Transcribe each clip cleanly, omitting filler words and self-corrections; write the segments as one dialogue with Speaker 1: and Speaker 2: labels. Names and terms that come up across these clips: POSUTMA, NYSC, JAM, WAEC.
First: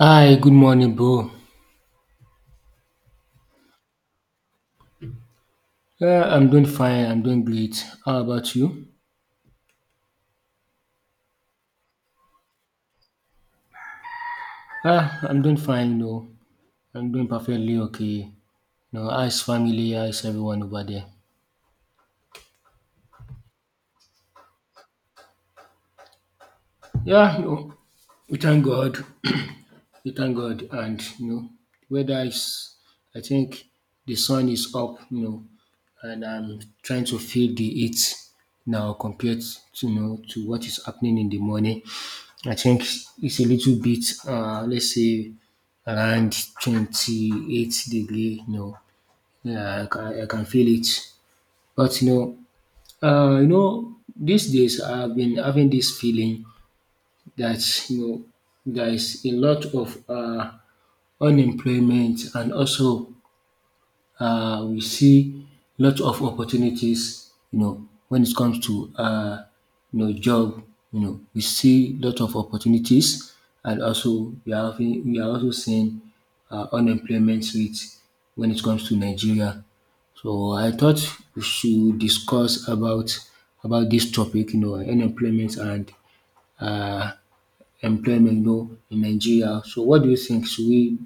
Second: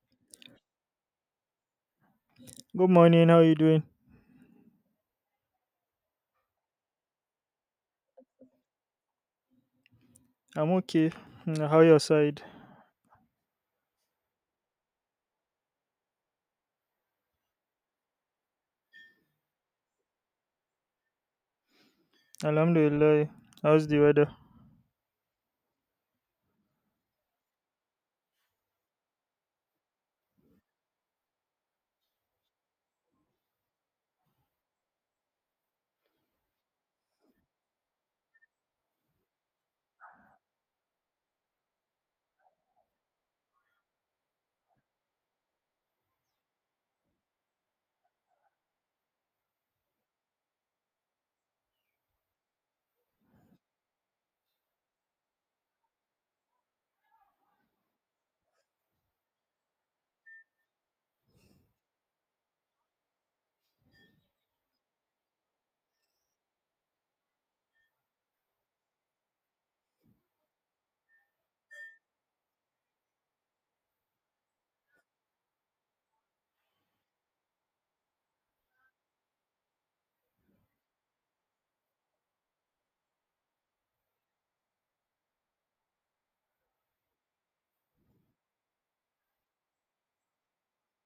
Speaker 1: Hi, good morning, bro.
Speaker 2: Good morning, how are you doing?
Speaker 1: Yeah, I'm doing fine. I'm doing great. How about you?
Speaker 2: I'm okay. How your side?
Speaker 1: Ah, I'm doing fine. I'm doing perfectly okay. How's family? How's everyone over there?
Speaker 2: Alhamdulillah. How's the weather?
Speaker 1: Yeah, we thank God. We thank God. And, weather is, I think the sun is up, and I'm trying to feel the heat now compared to what is happening in the morning. I think it's a little bit, let's say, around 28 degree, Yeah, I can feel it. But, uh, you know, these days I've been having this feeling that there is a lot of unemployment, and also we see lot of opportunities when it comes to job, we see lot of opportunities, and also we are also seeing unemployment rate when it comes to Nigeria. So I thought we should discuss about this topic, unemployment and uh, employment, in Nigeria. So what do you think? Should we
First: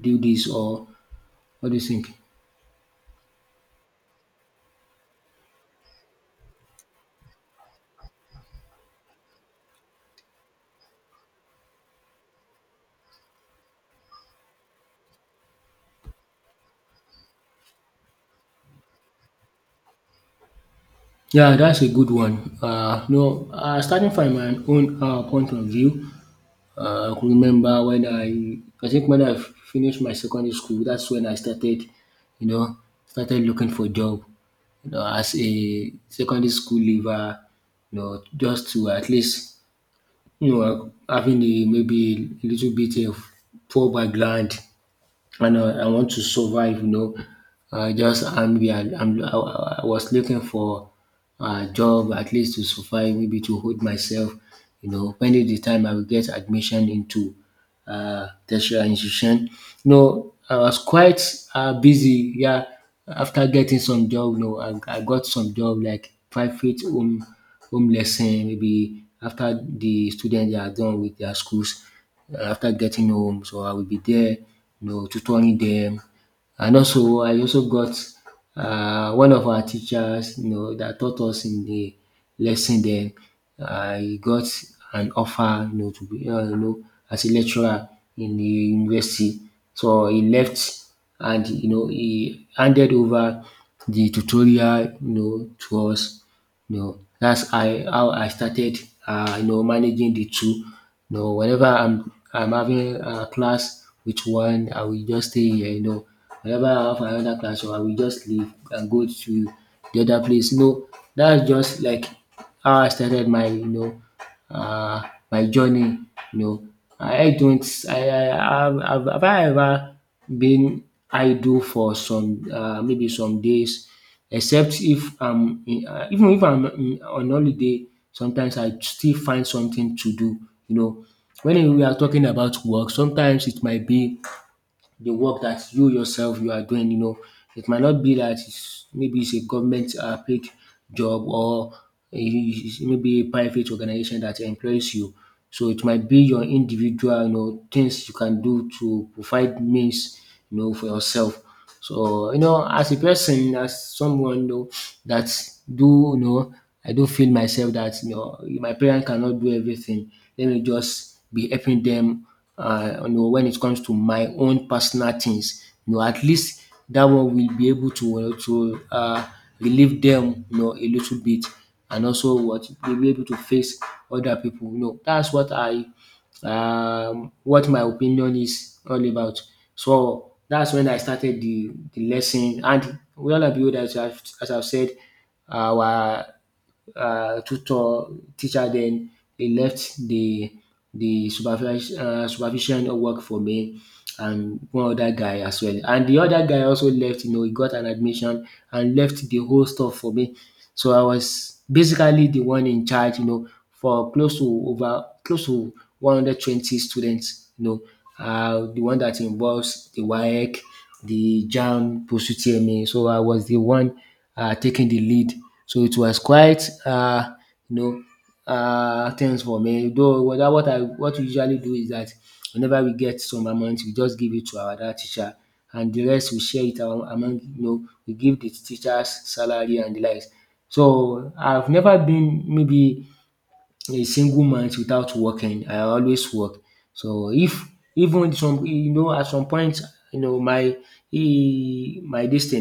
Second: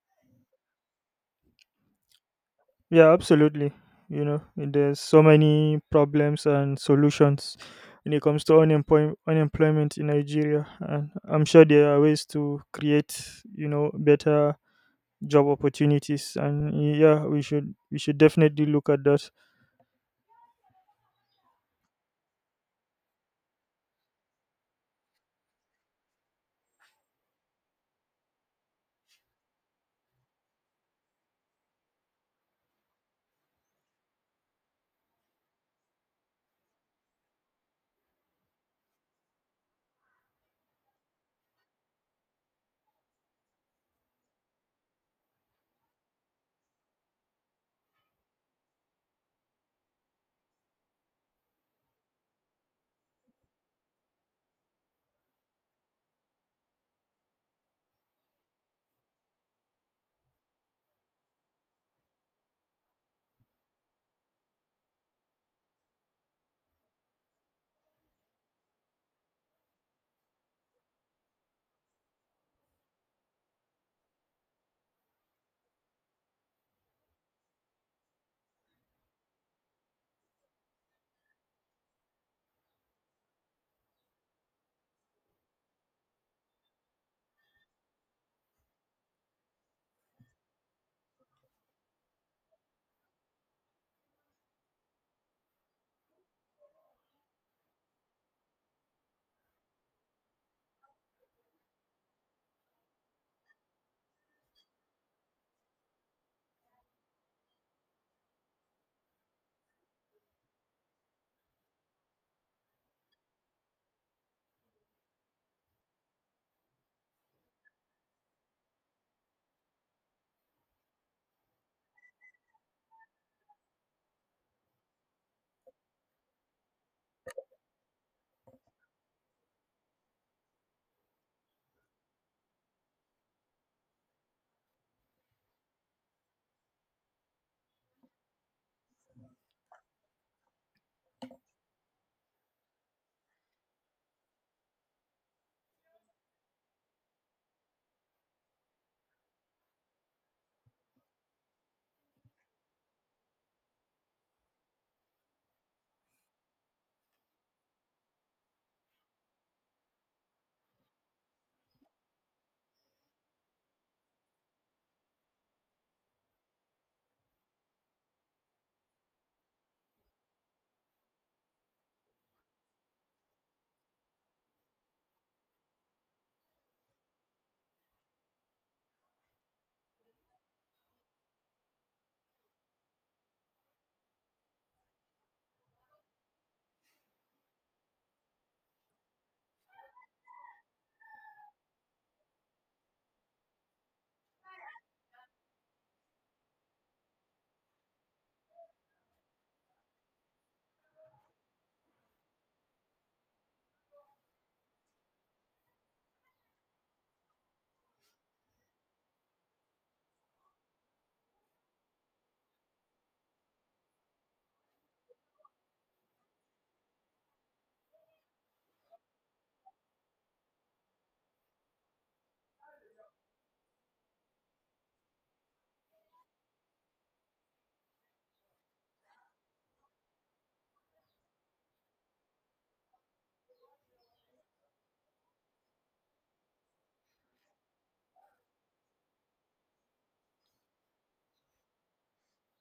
Speaker 1: do this, or what do you think?
Speaker 2: Yeah, absolutely. You know, there's so many problems and solutions when it comes to unemployment in Nigeria, and I'm sure there are ways to create, you know, better job opportunities. And yeah, we should definitely look at that.
Speaker 1: Yeah, that's a good one. No, starting from my own point of view, I could remember I think when I finished my secondary school, that's when I started, you know, started looking for job, as a secondary school leaver, just to at least, having a, maybe a little bit of poor background, and I want to survive. Just hungry. I was looking for a job, at least to survive, maybe to hold myself. When is the time I will get admission into tertiary institution. I was quite busy. Yeah, after getting some job, I got some job like private home lesson. Maybe after the students they are done with their schools, after getting home, so I will be there, tutoring them. And also, I also got one of our teachers, that taught us in the lesson then I got an offer to be as a lecturer in the university. So he left, and he handed over the tutorial, to us. That's I how I started managing the two. Whenever I'm having a class with one, I will just stay here. Whenever I have another class, so I will just leave and go to the other place. No, that's just like how I started my uh, my journey you know. I don't I have I ever been idle for some maybe some days, except if I'm in even if I'm in on holiday, sometimes I still find something to do you know. When we are talking about work, sometimes it might be the work that you yourself you are doing. It might not be that it's, maybe it's a government paid job, or a- maybe a private organization that employs you. So it might be your individual, things you can do to provide means, for yourself. So as a person, as someone that do I do feel myself that my parents cannot do everything. Let me just be helping them. When it comes to my own personal things, at least that one will be able to relieve them, a little bit, and also what they'll be able to face other people. That's what I what my opinion is all about. So that's when I started the lesson. And well and behold, as I've said, our tutor teacher then he left the supervision work for me and one other guy as well. And the other guy also left. He got an admission and left the whole stuff for me. So I was basically the one in charge, for close to, over close to 120 students, the one that involves the WAEC, the JAM, POSUTMA. So I was the one taking the lead. So it was quite, you know, things for me. Though dat what we usually do is that whenever we get some amount, we just give it to our dat teacher, and the rest we share it among we give the teachers salary and the likes. So I've never been maybe a single month without working. I always work. So if even some at some point, my e my dis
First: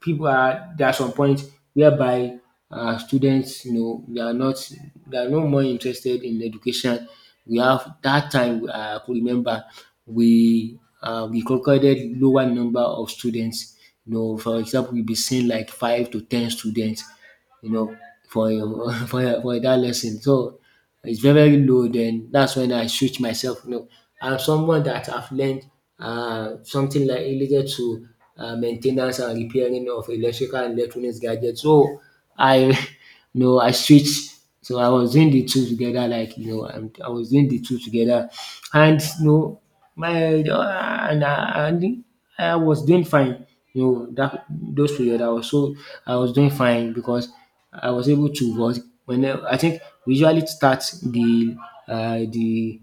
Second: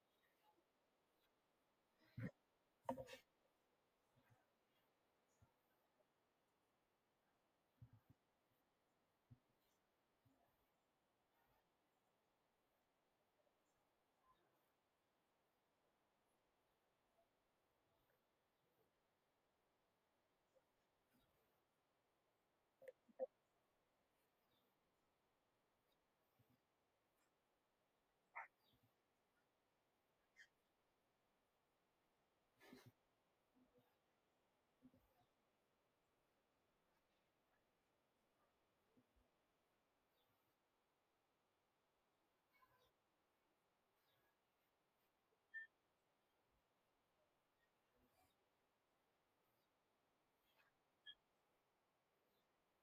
Speaker 1: people are there, are some point whereby students they are not, they are no more interested in education. We have that time, I could remember we recorded lower number of students. For example we be seeing like five to ten students, you know, for for that lesson. So it's very very low. Then that's when I switch myself. I'm someone that I've learned something like related to maintenance and repairing of electrical and electronics gadgets. So I, I switch. So I was doing the two together, like I was doing the two together, and my and I was doing fine. That those period I was doing fine because I was able to work. When I think we usually start the uh, the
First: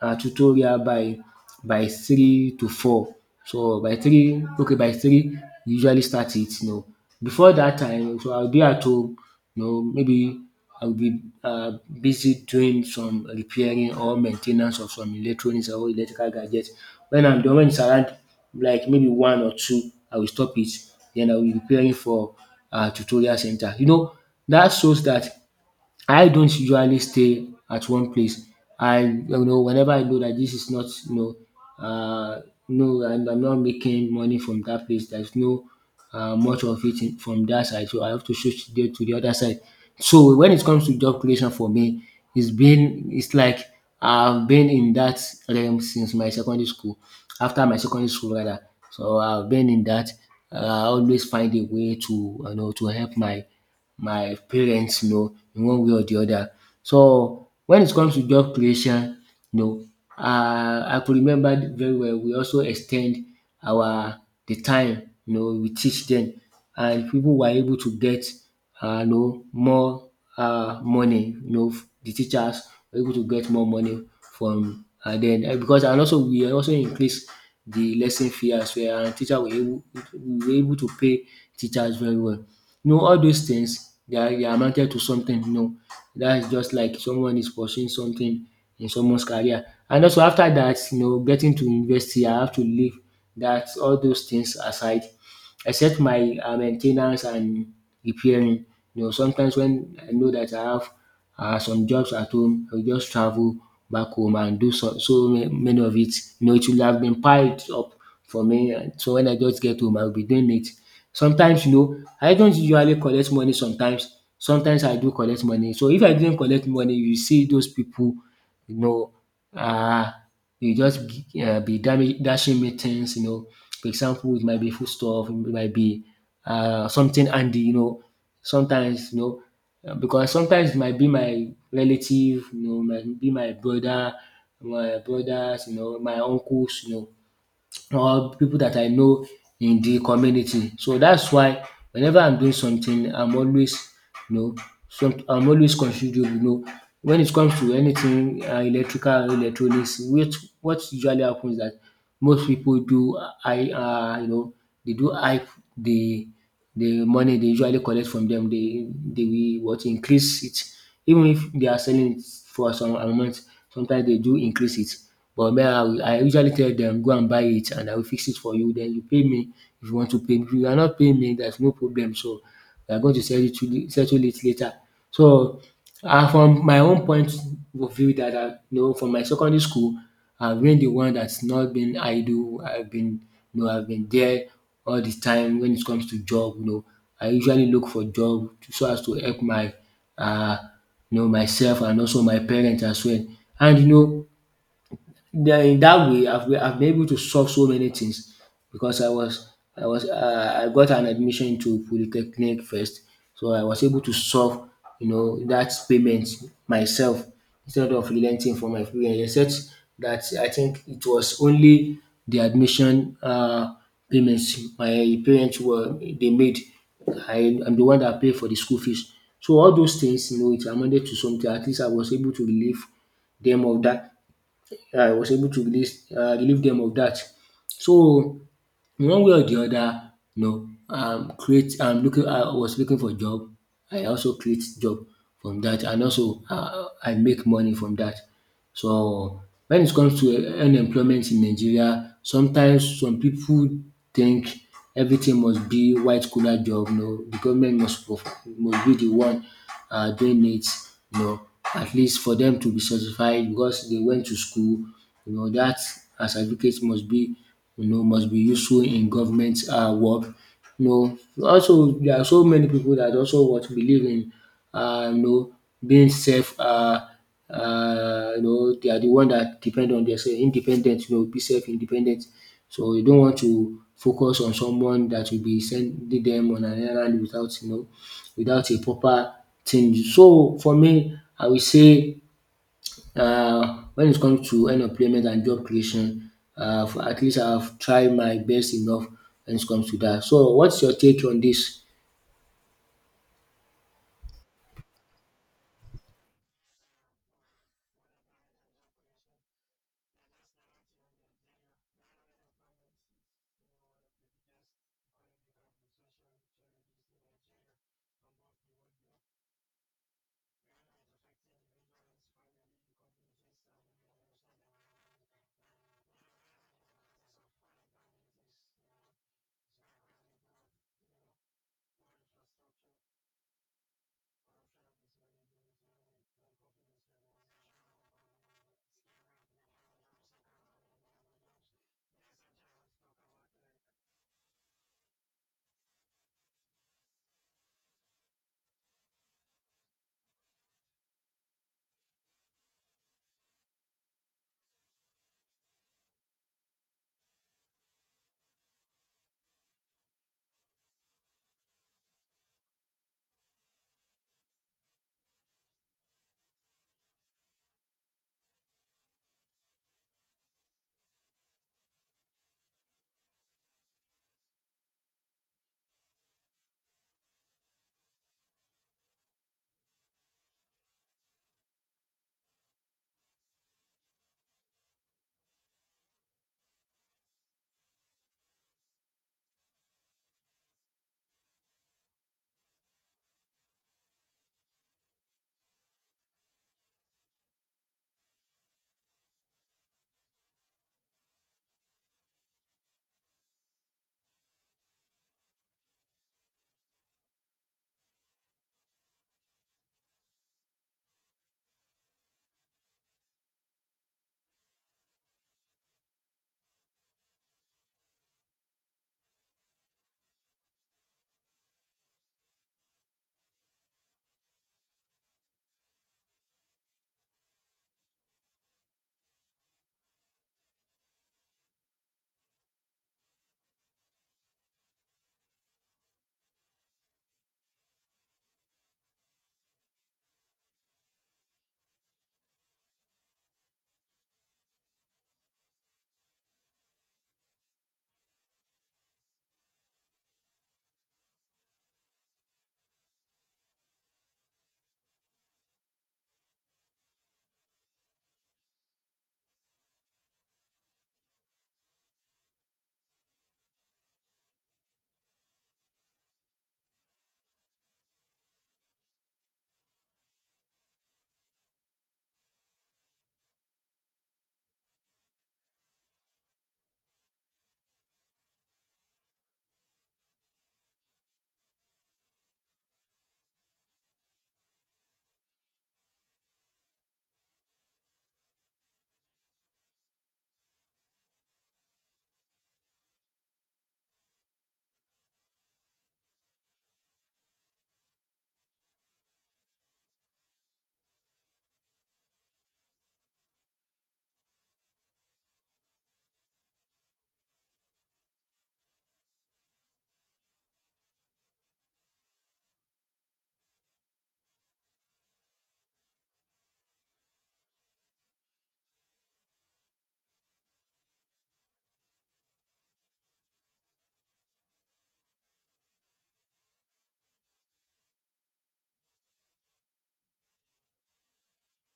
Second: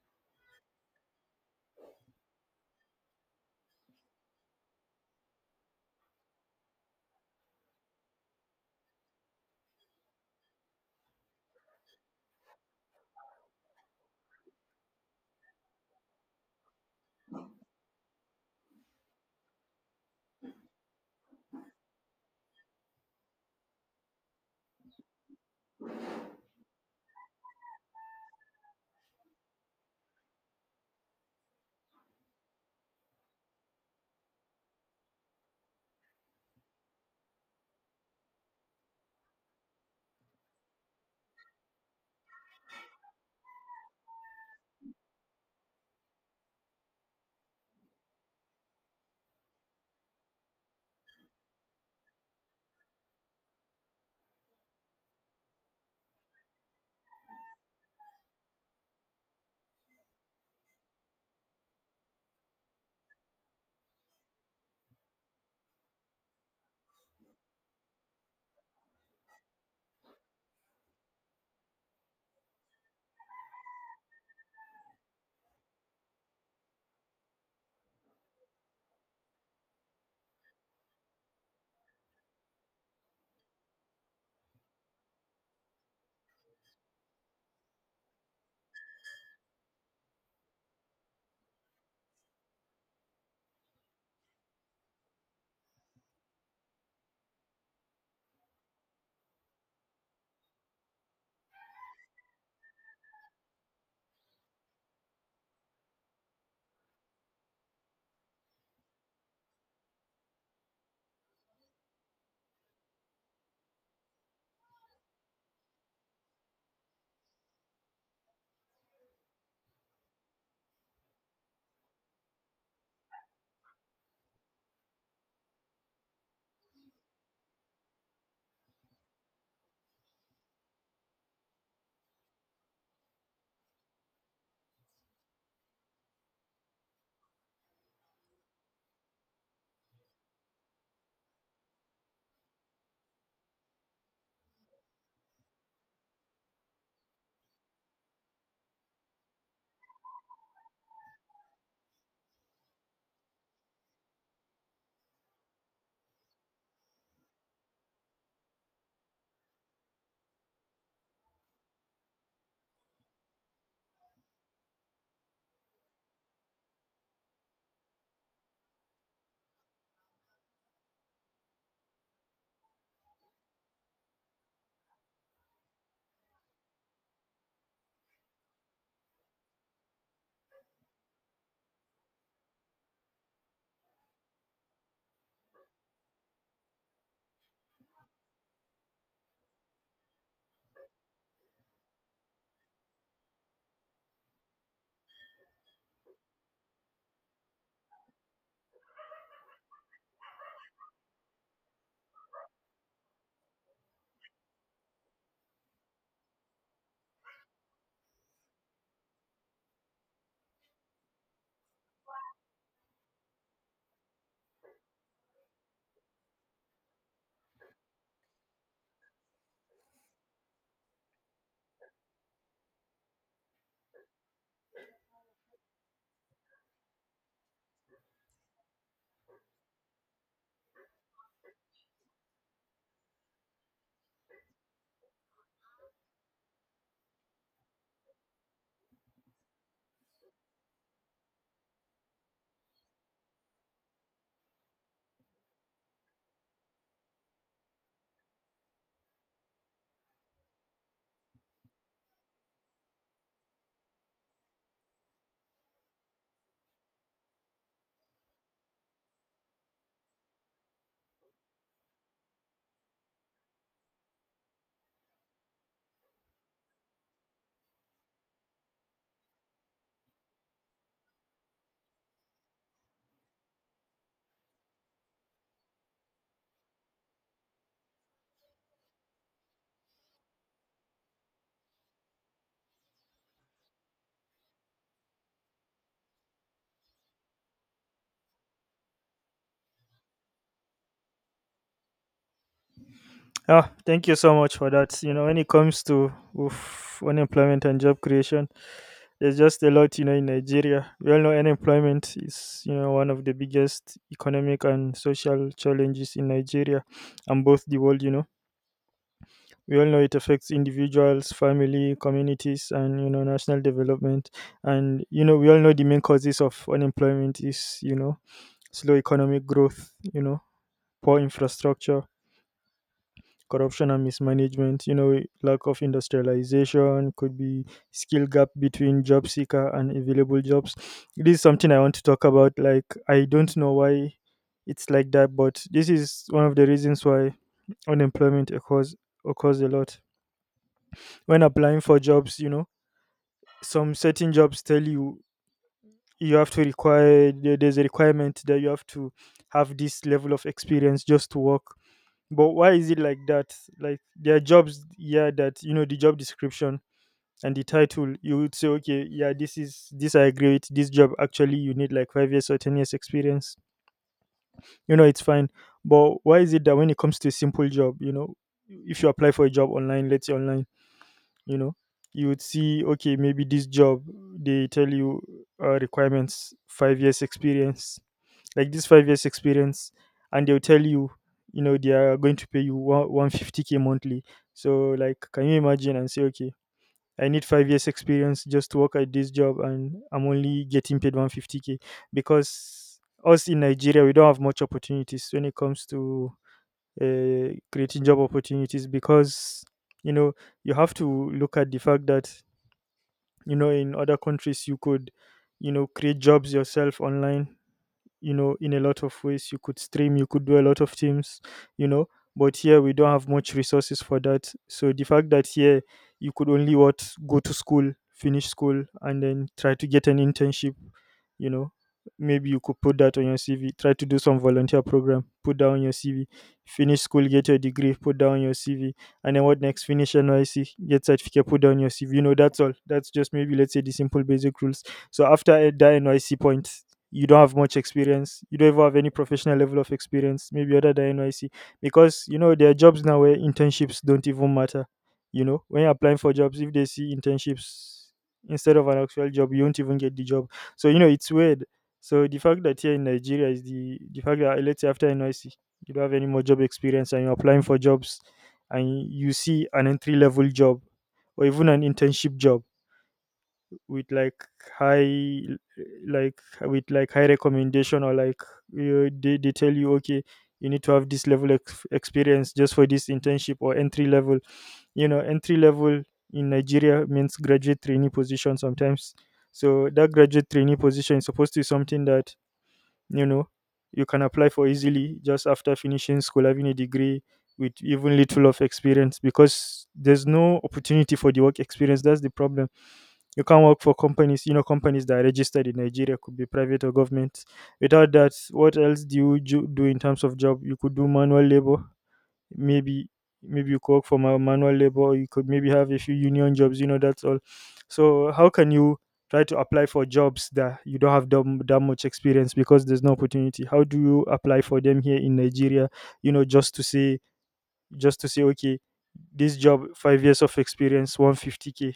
Speaker 1: tutorial by three to four. So by three we usually start it. Before that time, so I'll be at home, maybe I'll be busy doing some repairing or maintenance ten of some electronics or electrical gadget. When I'm done, when it's around like maybe one or two, I will stop it, then I will be preparing for tutorial center. That shows that. I don't usually stay at one place. I whenever I know that this is not no, I'm not making money from that place. There's no much of it from that side, so I have to switch there to the other side. So when it comes to job creation for me, it's been it's like I've been in that realm since my secondary school. After my secondary school rather, so I've been in that. I always find a way to to help my parents in one way or the other. So when it comes to job creation, you know I could remember very well we also extend our the time, we teach them, and people were able to get more money. The teachers were able to get more money from, and then because and also we also increased the lesson fee as well. And teacher were able we were able to pay teachers very well. All those things they amounted to something. That is just like someone is pursuing something in someone's career. And also after that, getting to university, I have to leave that all those things aside except my main and repairing. Sometimes when I know that I have some jobs at home, I'll just travel back home and do so, so many of it. It will have been piled up for me. And so when I just get home, I'll be doing it. Sometimes, I don't usually collect money sometimes. Sometimes I do collect money. So if I didn't collect money, you see those people, you know, uh, you just be dashing me things, for example, it might be foodstuff, it might be something handy. Sometimes, because sometimes it might be my relative, might be my brother, my brothers, my uncles, or people that I know in the community. So that's why whenever I'm doing something, I'm always you know some I'm always considerate. When it comes to anything electrical electronics, which what usually happens is that most people do, I, um you know they do hype the the money they usually collect from them, they will what increase it. Even if they are selling it for some amount, sometimes they do increase it. But me, I usually tell them go and buy it, and I will fix it for you. Then you pay me if you want to pay. If you are not paying me, there's no problem. So we are going to sell it to settle it later. So from my own point of view that I, from my secondary school, I've been the one that's not been idle. I've been there all the time when it comes to job. I usually look for job so as to help my, uh, myself and also my parents as well. And then in that way, I've been able to solve so many things because I got an admission into polytechnic first, so I was able to solve, that payment myself instead of relenting from my parents. Except that I think it was only the admission, payments my parents were they made. I am the one that paid for the school fees. So all those things, it amounted to something. At least I was able to relieve them of that. I was able to release, relieve dem of dat. So in one way or de other, you know create looking I was looking for job. I also create job from dat, and also, I make money from dat. So when it comes to unemployment in Nigeria, sometimes some people think everything must be white collar job. No, the government must must be the one doing it, you know, at least for them to be satisfied because they went to school, that as advocates must be, must be useful in government work. You also there are so many people that also what believe in, um you know being self, they are the one that depend on theirself, independent, be self independent. So you don't want to focus on someone that will be sending them on an errand without, without a proper thing. So for me I will say, when it comes to unemployment and job creation, at least I have tried my best enough when it comes to that. So what's your take on this?
Speaker 2: Yeah, thank you so much for that. You know, when it comes to oof, unemployment and job creation, there's just a lot, you know, in Nigeria. We all know unemployment is, you know, one of the biggest economic and social challenges in Nigeria and both the world, you know. We all know it affects individuals, family, communities, and, you know, national development. And, you know, we all know the main causes of unemployment is, you know, slow economic growth, you know, poor infrastructure, corruption and mismanagement, you know, lack of industrialization, could be skill gap between job seeker and available jobs. This is something I want to talk about. Like, I don't know why it's like that, but this is one of the reasons why unemployment occurs a lot. When applying for jobs, you know, some certain jobs tell you you have to require there's a requirement that you have to have this level of experience just to work. But why is it like that? Like there are jobs, yeah, that you know the job description and the title, you would say, okay, yeah, this is this I agree with. This job actually you need like 5 years or 10 years experience. You know, it's fine. But why is it that when it comes to a simple job, you know, if you apply for a job online, let's say online, you know, you would see, okay, maybe this job they tell you requirements 5 years experience, like this 5 years experience, and they'll tell you, you know, they are going to pay you 150K monthly. So like, can you imagine and say, okay, I need 5 years experience just to work at this job and I'm only getting paid 150K? Because us in Nigeria, we don't have much opportunities when it comes to creating job opportunities. Because, you know, you have to look at the fact that, you know, in other countries you could, you know, create jobs yourself online, you know, in a lot of ways. You could stream, you could do a lot of things, you know. But here we don't have much resources for that. So the fact that here you could only what, go to school, finish school, and then try to get an internship. You know, maybe you could put that on your CV, try to do some volunteer program, put down your CV, finish school, get your degree, put down your CV. And then what next? Finish NYC, get certificate, put down your CV. You know, that's all. That's just maybe, let's say, the simple basic rules. So after that NYC point, you don't have much experience, you don't even have any professional level of experience, maybe other than NYC. Because, you know, there are jobs now where internships don't even matter. You know, when you're applying for jobs, if they see internships instead of an actual job, you won't even get the job. So, you know, it's weird. So the fact that here in Nigeria is the fact that, let's say after NYC, you don't have any more job experience, and you're applying for jobs, and you see an entry level job, or even an internship job, with like high, like with like high recommendation, or like, they tell you, okay, you need to have this level of experience just for this internship or entry level. You know, entry level in Nigeria means graduate trainee position sometimes. So that graduate trainee position is supposed to be something that, you know, you can apply for easily just after finishing school, having a degree, with even little of experience. Because there's no opportunity for the work experience, that's the problem. You can't work for companies, you know, companies that are registered in Nigeria, could be private or government. Without that, what else do you do in terms of job? You could do manual labor, maybe. Maybe you could work for manual labor, or you could maybe have a few union jobs, you know. That's all. So how can you try to apply for jobs that you don't have that much experience, because there's no opportunity? How do you apply for them here in Nigeria, you know? Just to say, okay, this job, 5 years of experience, 150K.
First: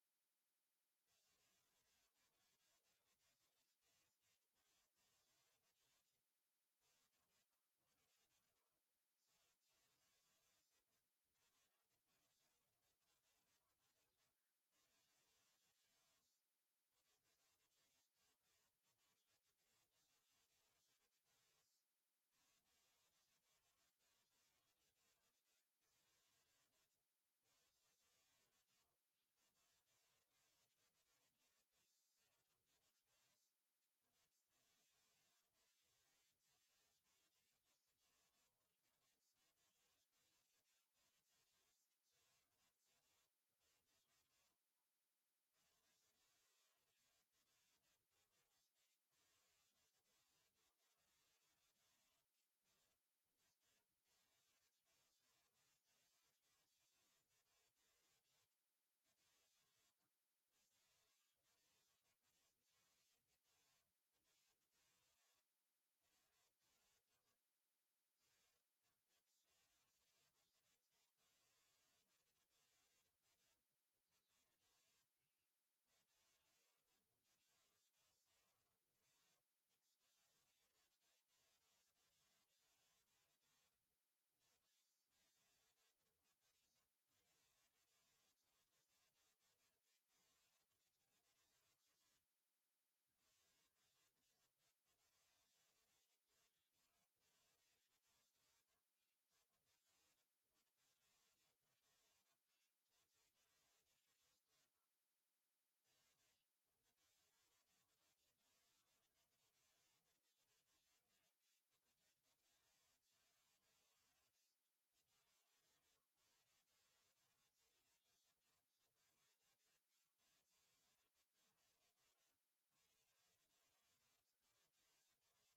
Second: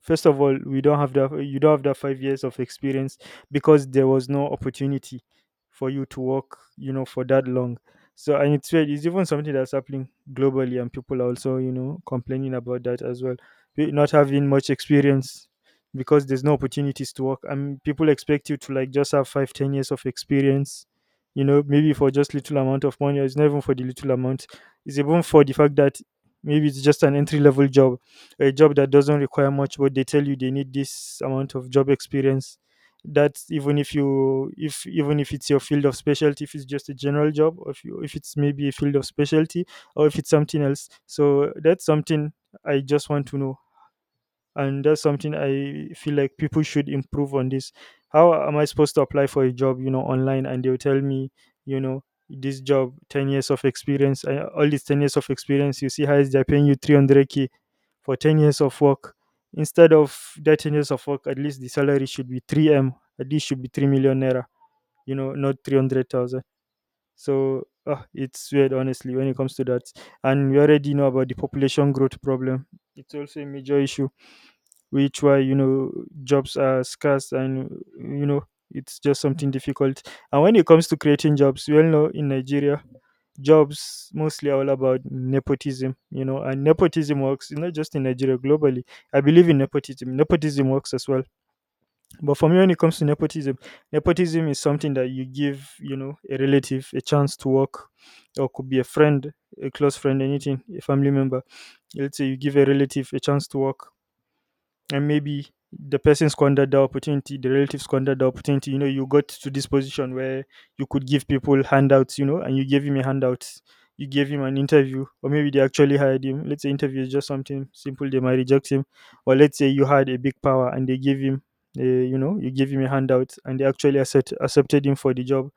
Speaker 2: First of all, we don't have that, you don't have that 5 years of experience, because there was no opportunity for you to work, you know, for that long. So, and it's weird, it's even something that's happening globally, and people are also, you know, complaining about that as well. Not having much experience, because there's no opportunities to work. I mean, people expect you to like just have five, 10 years of experience, you know, maybe for just little amount of money, or it's not even for the little amount. It's even for the fact that maybe it's just an entry level job, a job that doesn't require much, but they tell you they need this amount of job experience. That's even if, you if even if it's your field of specialty, if it's just a general job, or if you, if it's maybe a field of specialty, or if it's something else. So that's something I just want to know, and that's something I feel like people should improve on. This, how am I supposed to apply for a job, you know, online, and they'll tell me, you know, this job, 10 years of experience, all these 10 years of experience? You see how? Is they're paying you 300K for 10 years of work. Instead of that 10 years of work, at least the salary should be 3M, at least should be 3 million naira, you know, not 300,000. So ah, it's weird, honestly, when it comes to that. And we already know about the population growth problem, it's also a major issue, which why, you know, jobs are scarce. And, you know, it's just something difficult. And when it comes to creating jobs, we all know in Nigeria jobs mostly are all about nepotism. You know, and nepotism works not just in Nigeria, globally, I believe. In nepotism, nepotism works as well. But for me, when it comes to nepotism, nepotism is something that you give, you know, a relative a chance to work, or could be a friend, a close friend, anything, a family member. Let's say you give a relative a chance to work, and maybe the person squandered the opportunity, the relative squandered the opportunity. You know, you got to this position where you could give people handouts, you know, and you gave him a handout. You gave him an interview, or maybe they actually hired him. Let's say interview is just something simple, they might reject him. Or let's say you had a big power and they gave him, a, you know, you gave him a handout and they actually accepted him for the job.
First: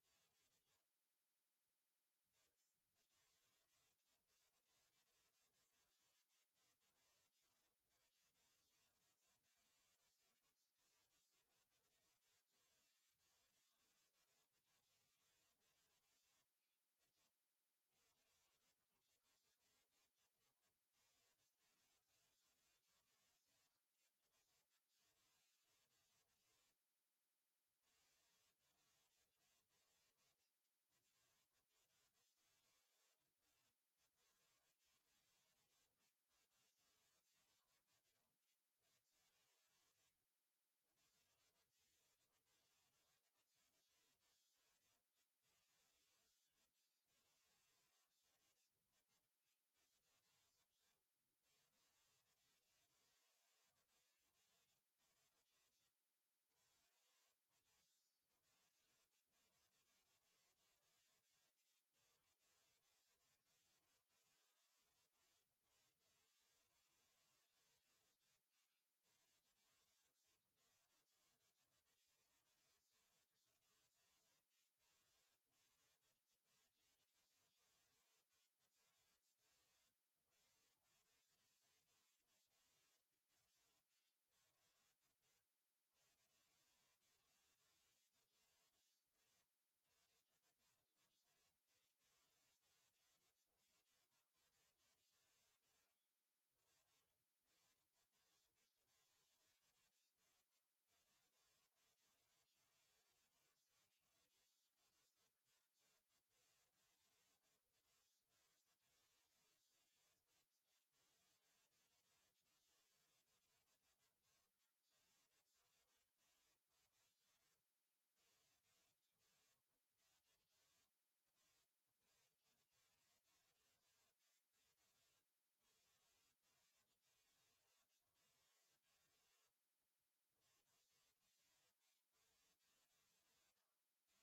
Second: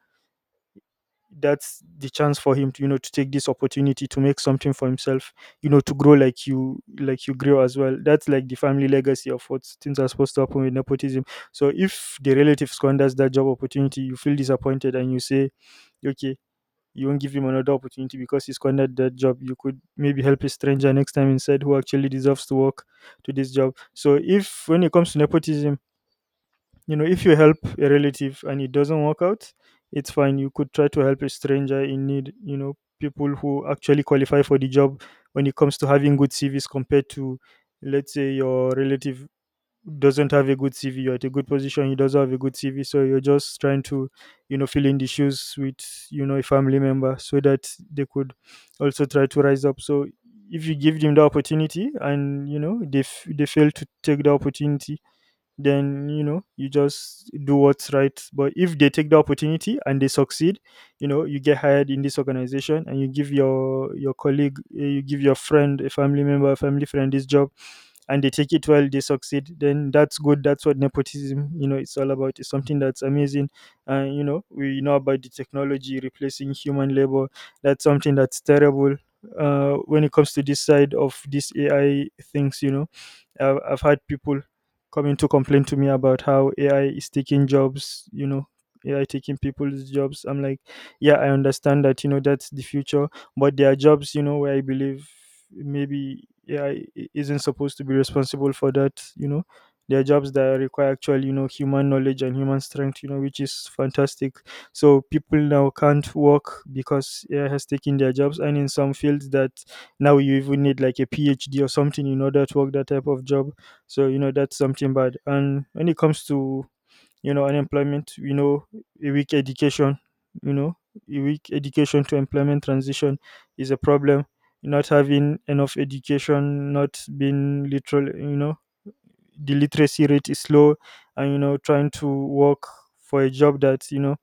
Speaker 2: That's the chance for him to, you know, to take this opportunity to make something for himself, you know, to grow, like you grow as well. That's like the family legacy of what things are supposed to happen with nepotism. So if the relative squanders that job opportunity, you feel disappointed, and you say, okay, you won't give him another opportunity because he squandered that job. You could maybe help a stranger next time instead, who actually deserves to work, to this job. So if, when it comes to nepotism, you know, if you help a relative and it doesn't work out, it's fine. You could try to help a stranger in need. You know, people who actually qualify for the job when it comes to having good CVs compared to, let's say, your relative doesn't have a good CV. You're at a good position, he doesn't have a good CV, so you're just trying to, you know, fill in the shoes with, you know, a family member so that they could also try to rise up. So if you give them the opportunity and they fail to take the opportunity, then you just do what's right. But if they take the opportunity and they succeed, you get hired in this organization, and you give your colleague, you give your friend, a family member, a family friend this job, and they take it, well, they succeed, then that's good. That's what nepotism it's all about. It's something that's amazing. And we know about the technology replacing human labor. That's something that's terrible, when it comes to this side of this AI things. I've had people coming to complain to me about how AI is taking jobs, AI taking people's jobs. I'm like, yeah, I understand that, that's the future, but there are jobs, where I believe maybe AI isn't supposed to be responsible for that. There are jobs that require actual, human knowledge and human strength, which is fantastic. So people now can't work because AI has taken their jobs, and in some fields that now you even need like a PhD or something in order to work that type of job. So that's something bad. And when it comes to unemployment, a weak education, you know a weak education to employment transition is a problem. Not having enough education, not being literal, the literacy rate is low, and trying to work for a job that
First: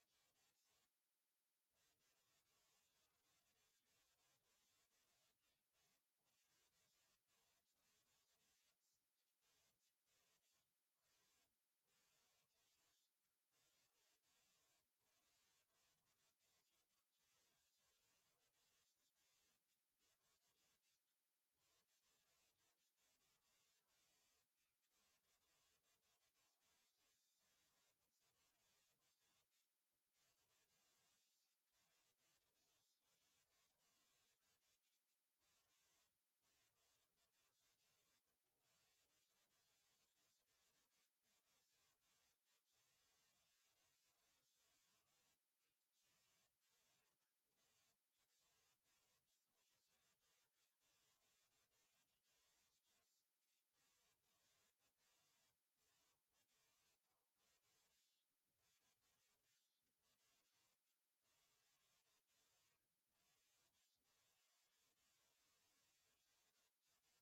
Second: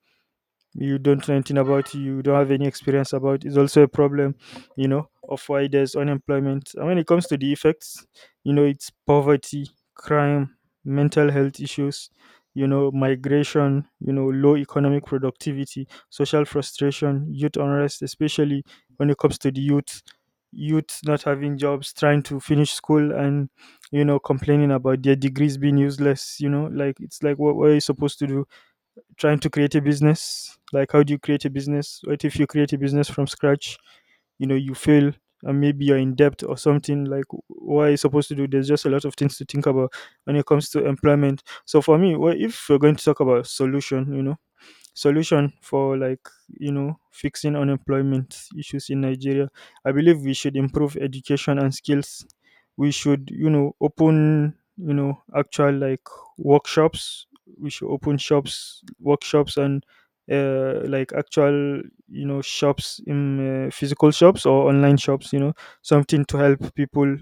Speaker 2: you don't know anything about, you don't have any experience about, is also a problem, of why there's unemployment. And when it comes to the effects, it's poverty, crime, mental health issues, migration, low economic productivity, social frustration, youth unrest, especially when it comes to the youth. Youth not having jobs, trying to finish school, and complaining about their degrees being useless, like it's like what are you supposed to do, trying to create a business, like how do you create a business, what if you create a business from scratch, you fail and maybe you're in debt or something, like what are you supposed to do? There's just a lot of things to think about when it comes to employment. So for me, well, if we're going to talk about solution, solution for like fixing unemployment issues in Nigeria, I believe we should improve education and skills. We should open actual like workshops. We should open shops, workshops, and like actual, shops in physical shops or online shops. You know, something to help people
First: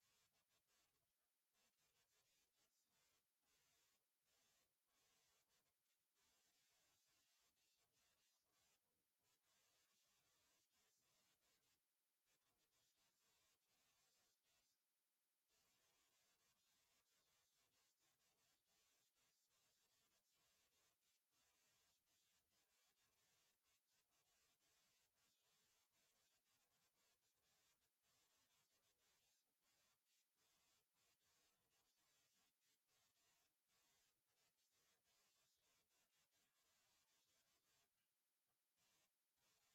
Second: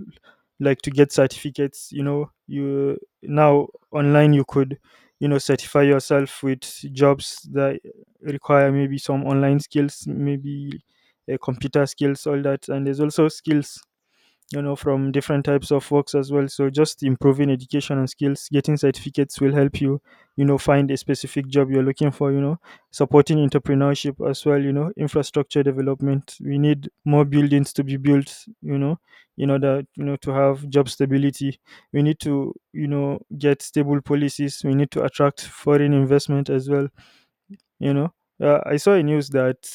Speaker 2: like to get certificates. You know, you now online, you could certify yourself with jobs that require maybe some online skills, maybe computer skills, all that. And there's also skills, from different types of works as well. So just improving education and skills, getting certificates, will help you you know find a specific job you're looking for. Supporting entrepreneurship as well, infrastructure development, we need more buildings to be built, in order to have job stability. We need to get stable policies. We need to attract foreign investment as well. you know, I saw a news that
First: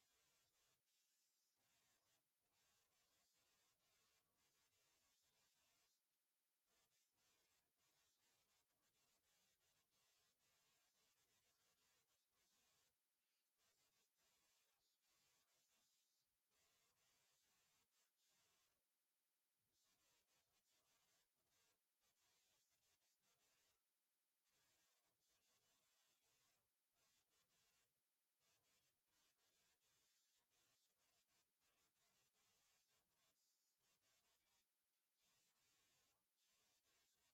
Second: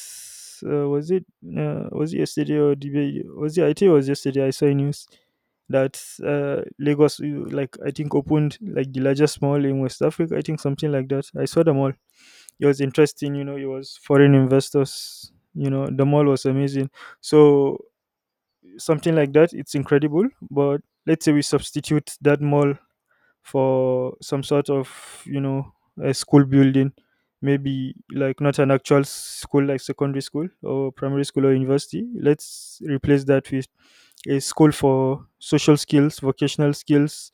Speaker 2: uh, was it was it yesterday, or the day- was it I think it was yesterday. I saw a news that, Lagos, like I think opened like the largest mall in West Africa. I think something like that. I saw the mall. It was interesting. You know, it was foreign investors. You know, the mall was amazing. So something like that, it's incredible. But let's say we substitute that mall for some sort of, you know a school building. Maybe like not an actual school, like secondary school or primary school or university. Let's replace that with a school for social skills, vocational skills,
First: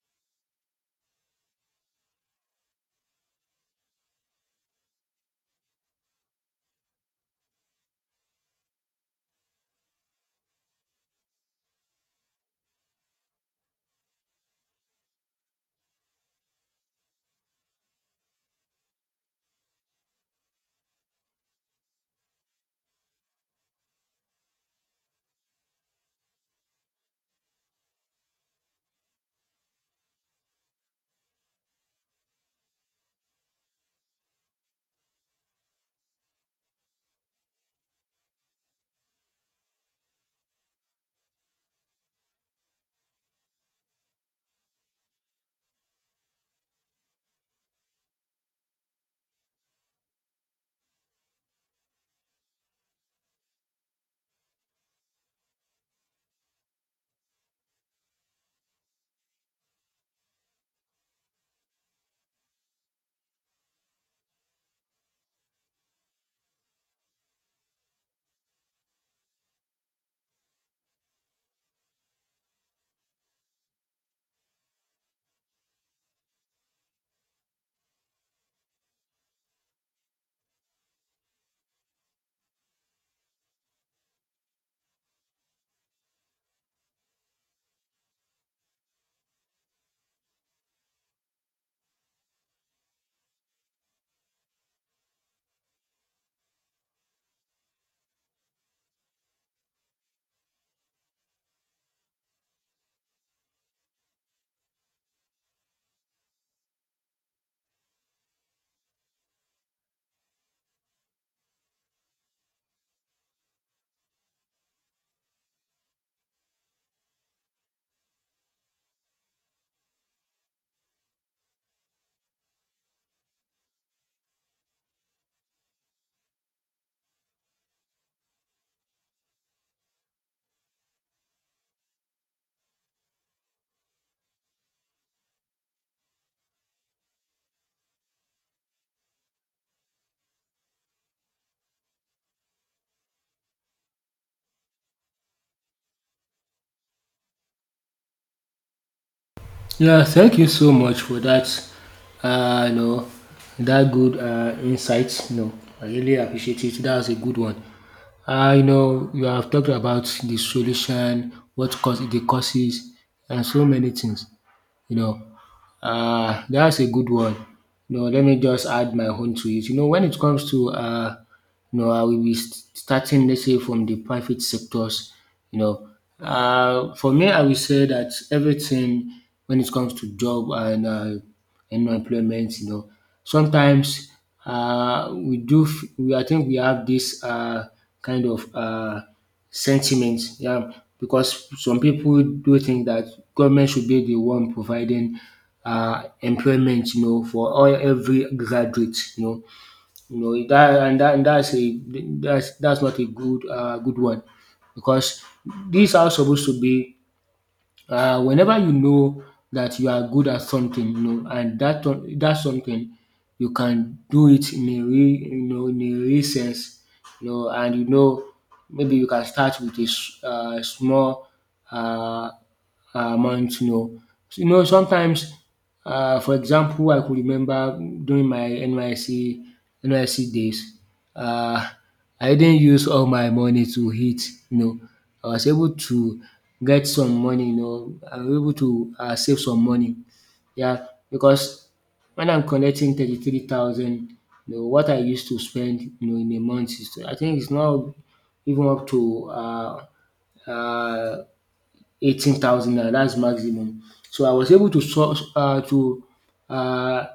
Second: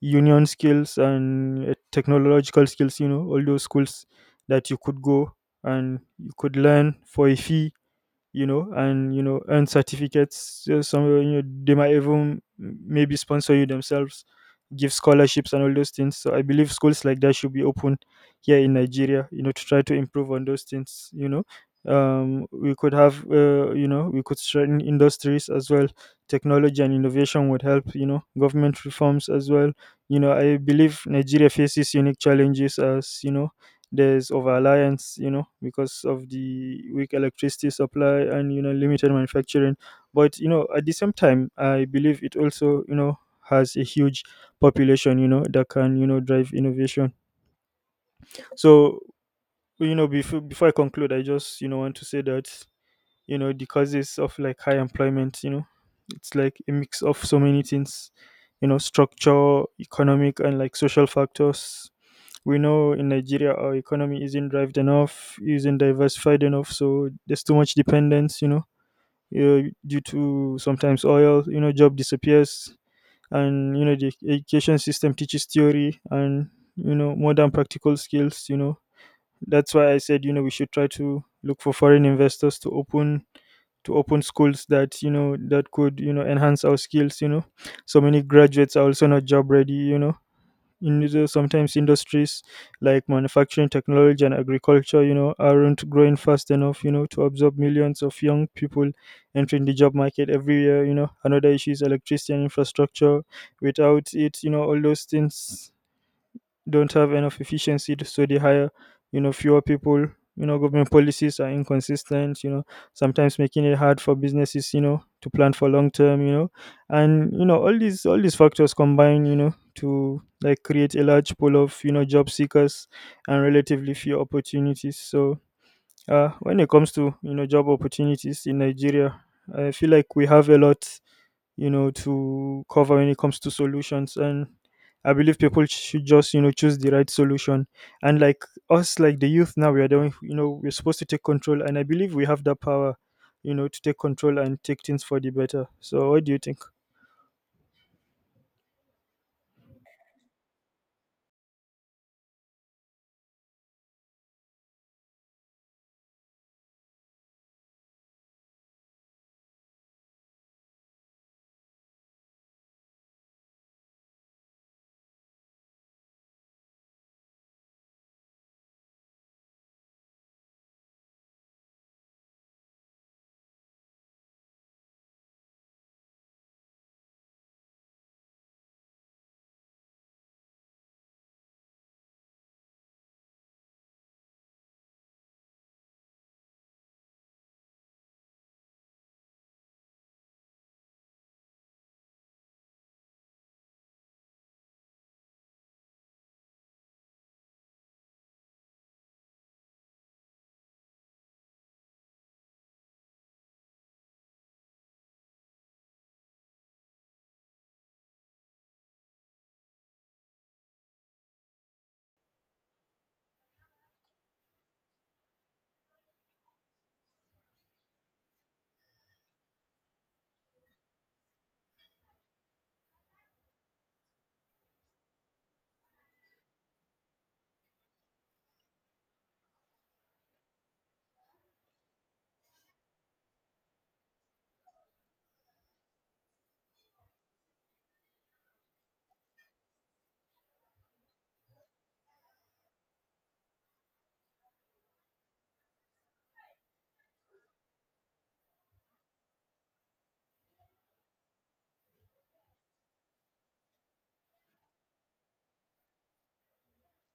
Speaker 2: union skills, and technological skills, all those schools that you could go and you could learn for a fee, and earn certificates. Some they might even maybe sponsor you themselves, give scholarships and all those things. So I believe schools like that should be open here in Nigeria, you know, to try to improve on those things. We could have, we could strengthen industries as well. Technology and innovation would help. You know, government reforms as well. You know, I believe Nigeria faces unique challenges, as there's over reliance, you know, because of the weak electricity supply and limited manufacturing. But you know, at the same time, I believe it also has a huge population, you know, that can drive innovation. So, you know, before I conclude, I just want to say that the causes of like high employment, you know, it's like a mix of so many things, you know, structure, economic, and like social factors. We know in Nigeria our economy isn't driven enough, isn't diversified enough, so there's too much dependence, you know, due to sometimes oil, you know, job disappears, and the education system teaches theory and more than practical skills, you know. That's why I said we should try to look for foreign investors to open schools that that could enhance our skills, you know. So many graduates are also not job ready, you know, in Niger. Sometimes industries like manufacturing, technology, and agriculture, you know, aren't growing fast enough, you know, to absorb millions of young people entering the job market every year. You know, another issue is electricity and infrastructure. Without it, you know, all those things don't have enough efficiency, so they hire, you know, fewer people. You know, government policies are inconsistent. You know, sometimes making it hard for businesses, you know, to plan for long term. You know, and all these factors combine, you know, to like create a large pool of job seekers and relatively few opportunities. So, when it comes to job opportunities in Nigeria, I feel like we have a lot to cover when it comes to solutions. And I believe people should just choose the right solution, and like us, like the youth now, we are doing, we're supposed to take control, and I believe we have that power to take control and take things for the better. So what do you think?
Speaker 1: Yeah, thank you so much for that. Uh, you know, that good, insight. I really appreciate it. That was a good one. You have talked about the solution, what cause the causes, and so many things. You know, that's a good one. Let me just add my own to it. When it comes to, I will be starting, let's say, from the private sectors. You know, for me, I will say that everything when it comes to job and, and employment, sometimes, we do. F- We I think we have this, kind of. Sentiment. Yeah, because some people do think that government should be the one providing, employment, for all every graduate, that and that, and that's not a good, good one, because these are supposed to be, whenever, that you are good at something, and that something you can do it in a real, in a real sense, and, maybe you can start with a small, uh, month, So, sometimes, for example I could remember during my NYSC NYSC days, um I didn't use all my money to hit, you know. I was able to get some money, I was able to, save some money. Yeah, because when I'm collecting 33,000, what I used to spend, in a month is, I think, it's now even up to, um 18,000 naira, that's maximum. So I was able to source um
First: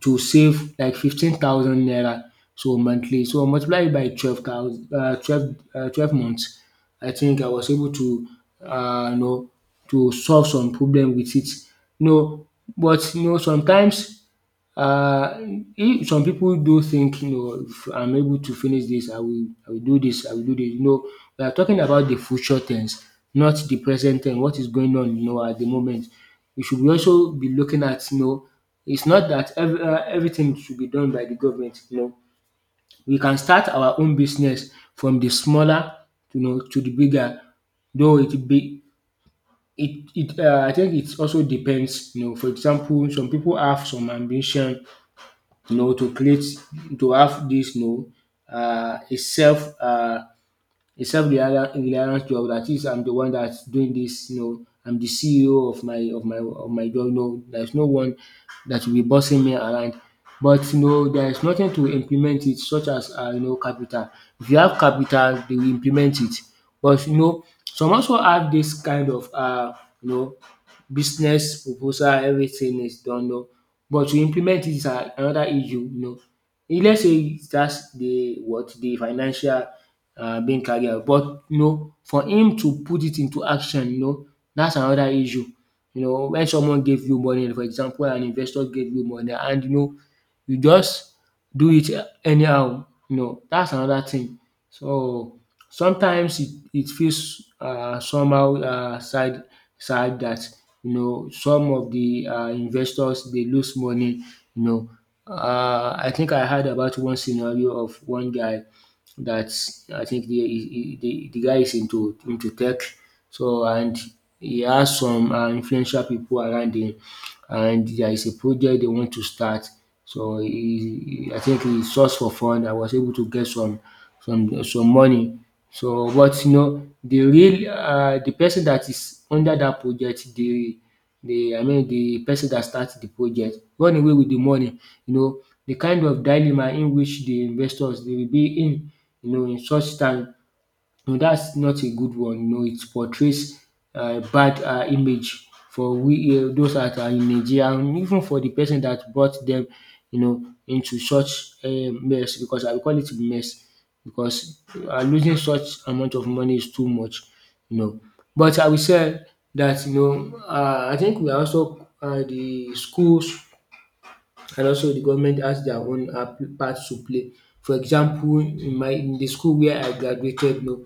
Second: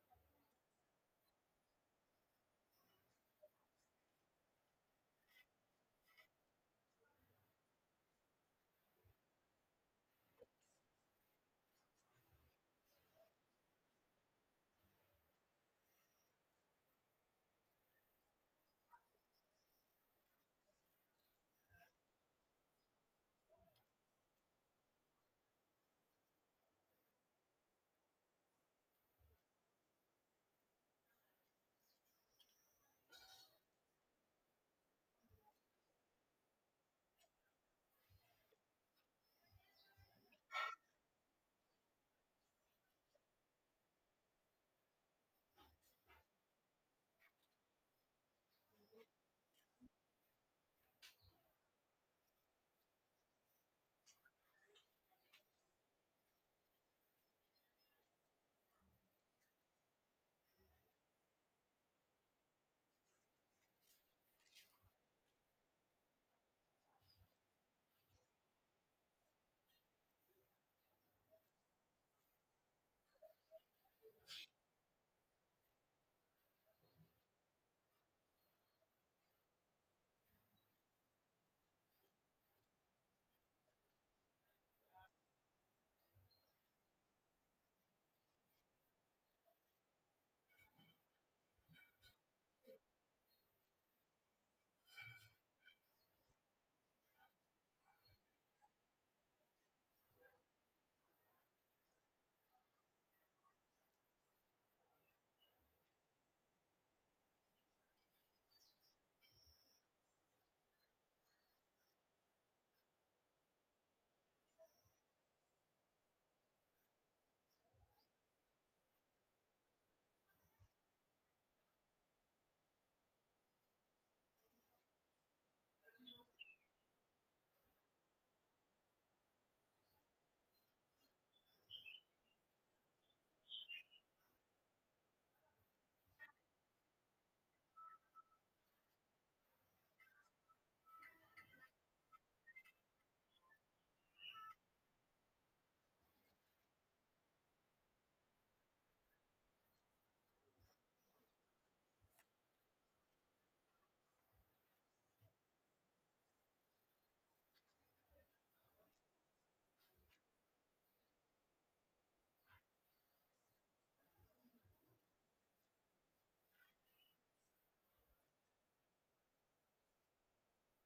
Speaker 1: to save like 15,000 naira so monthly. So multiply it by 12,000, 12, 12 months, I think I was able to you know to solve some problem with it. No, but, sometimes, uh, if some people do think, if I'm able to finish this, I will do this, I will do this. We are talking about the future tense, not the present tense. What is going on, at the moment. We should be also be looking at, it's not that every, everything should be done by the government. We can start our own business from the smaller, to the bigger. Though it be it it I think it also depends. For example, some people have some ambition, to create, to have this, a self-reliance job, that is I'm the one that's doing this, I'm the CEO of my job. There's no one that will be bossing me around. But, there is nothing to implement it, such as, capital. If you have capital, they will implement it. But, some also have this kind of, you know, business proposal, everything is done. But to implement it is another issue. If let's say that's the what the financial, being carried out, but, for him to put it into action, that's another issue. When someone gave you money, for example an investor gave you money, and, you just do it anyhow, that's another thing. So sometimes it feels, somehow, sad, that, some of the, investors they lose money, you know. I think I heard about one scenario of one guy that, I think, the he the guy is into tech, so and he has some, influential people around him, and there is a project they want to start. So he, I think, he sourced for fund and was able to get some money. So but, the real, the person that is under that project, I mean the person that start the project run away with the money. You know the kind of dilemma in which the investors they will be in, in such time. No, that's not a good one. No, it portrays a bad, image for we, those that are in Nigeria, and even for the person that brought them, into such a mess, because I will call it mess because, losing such amount of money is too much, you know. But I will say that, I think we are also, the schools and also the government has their own, part to play. For example, in my in the school where I graduated. No.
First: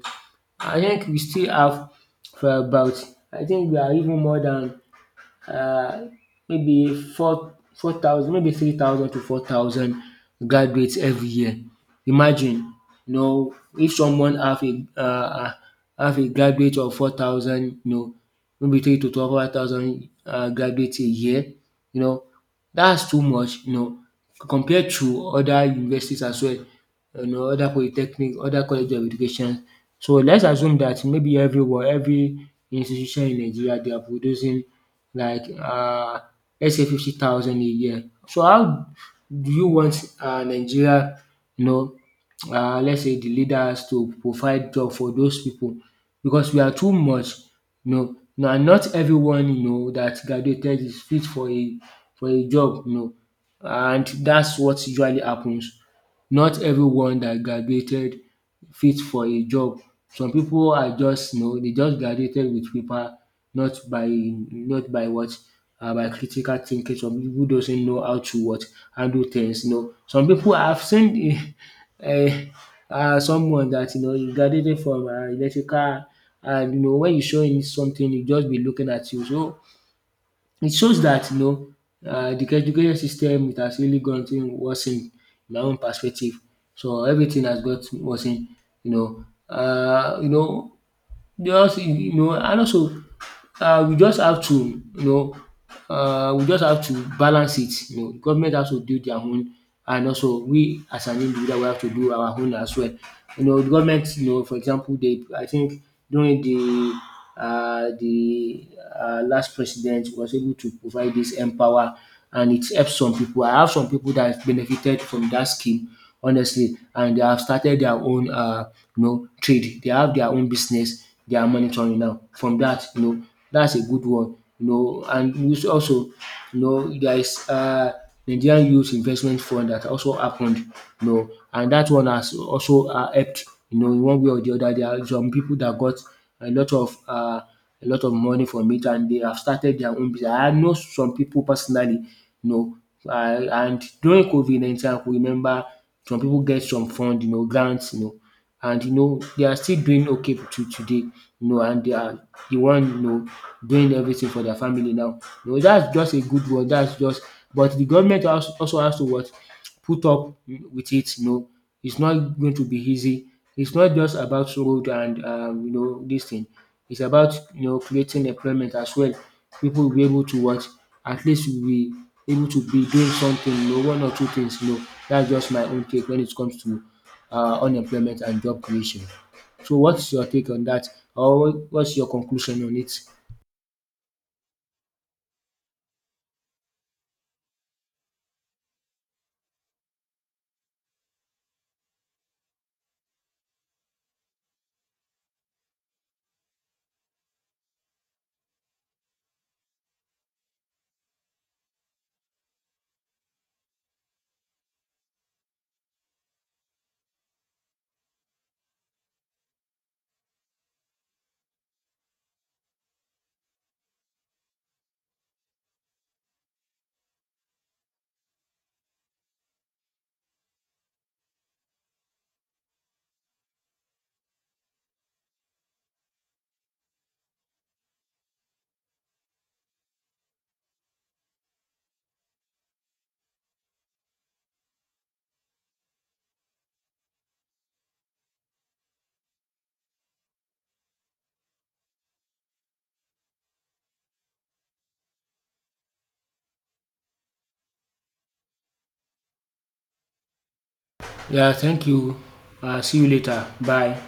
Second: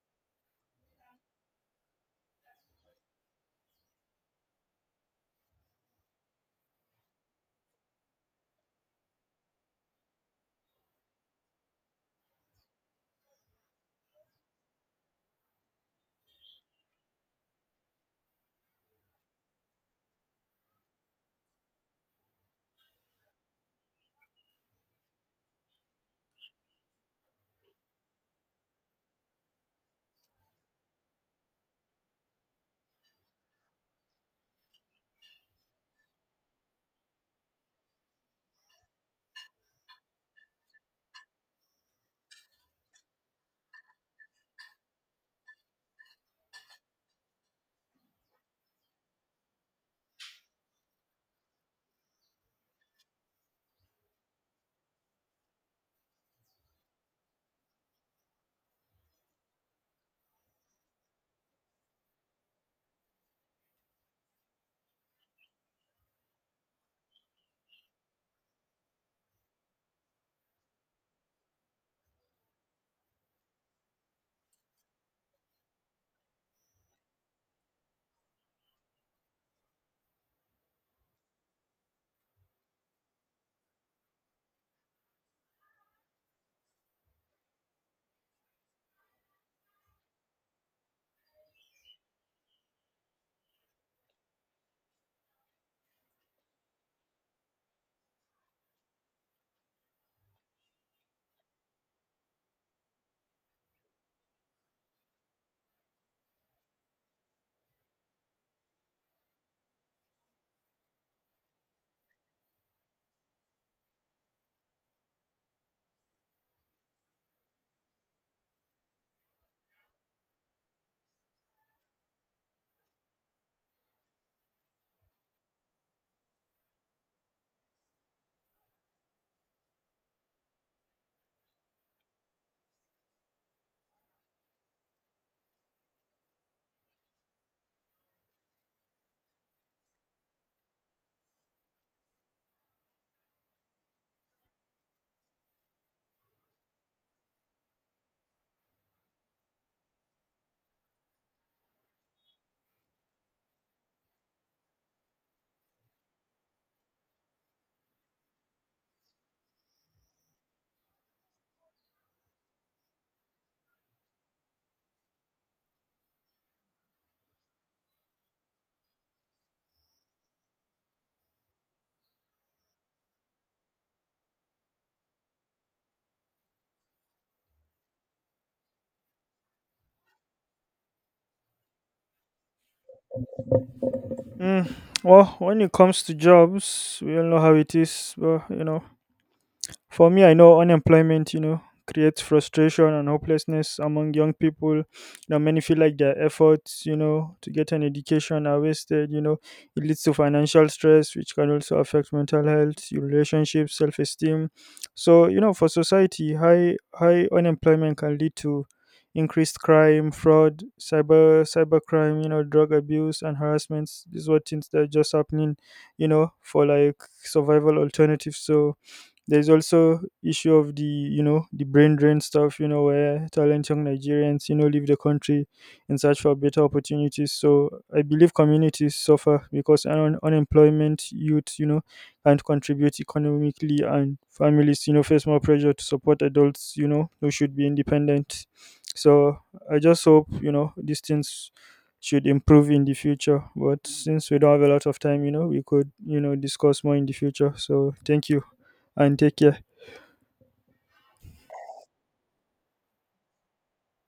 Speaker 1: I think we still have, for about, I think we are even more than, uh, maybe four four thousand, maybe 3,000 to 4,000 graduates every year. Imagine, if someone have a graduate of 4,000, maybe 3 to 12,000, graduates a year, you know that's too much, compared to other universities as well, other polytechnics, other college of education. So let's assume that maybe everywhere every institution in Nigeria they are producing like, let's say 50,000 a year. So how do you want, Nigeria, you know let's say the leaders to provide job for those people, because we are too much. Now, not everyone, that graduated is fit for a, job, and that's what usually happens. Not everyone that graduated fit for a job. Some people are just, they just graduated with paper, not by, not by what by critical thinking. Some people doesn't know how to what handle things, Some people I've seen uh, someone that, he graduated from, electrical, and, when you show him something he just be looking at you. So it shows that, the education system it has really gone to worsen, in my own perspective. So everything has got worsen, you know. Uh, you know, they also, and also, we just have to, we just have to balance it, government has to do their own, and also we as an individual we have to do our own as well. The government, for example they, I think, during the last president, was able to provide this empower, and it help some people. I have some people that have benefited from that scheme, honestly, and they have started their own, trade. They have their own business they are monitoring now. From that, that's a good one, and which also, there is, Nigerian Youth Investment Fund that also happened, and that one has also, helped, in one way or the other. There are some people that got a lot of uh a lot of money from it, and they have started their own business. I know some people personally, you know and during COVID 19 I could remember some people get some fund, grants, and, they are still doing okay to today, and they are the one, doing everything for their family now. That's just a good word. That's just, but the government also has to what? Put up with it, It's not going to be easy. It's not just about road and, this thing. It's about, creating employment as well. People will be able to what, at least will be able to be doing something, one or two things. That's just my own take when it comes to, unemployment and job creation. So what's your take on that, or what's your conclusion on it?
Speaker 2: mm, well, when it comes to jobs, we all know how it is, but you know, for me, I know unemployment, you know, creates frustration and hopelessness among young people. You know, many feel like their efforts, you know, to get an education are wasted. You know, it leads to financial stress, which can also affect mental health, your relationships, self-esteem. So, you know, for society, high unemployment can lead to increased crime, fraud, cybercrime, you know, drug abuse and harassments. These were things that are just happening, you know, for like survival alternatives. So there's also issue of the brain drain stuff, you know, where talent young Nigerians leave the country in search for better opportunities. So I believe communities suffer because unemployment youth can't contribute economically, and families face more pressure to support adults who should be independent. So I just hope these things should improve in the future. But since we don't have a lot of time, you know, we could, you know, discuss more in the future. So thank you and take care.
Speaker 1: Yeah, thank you. See you later. Bye.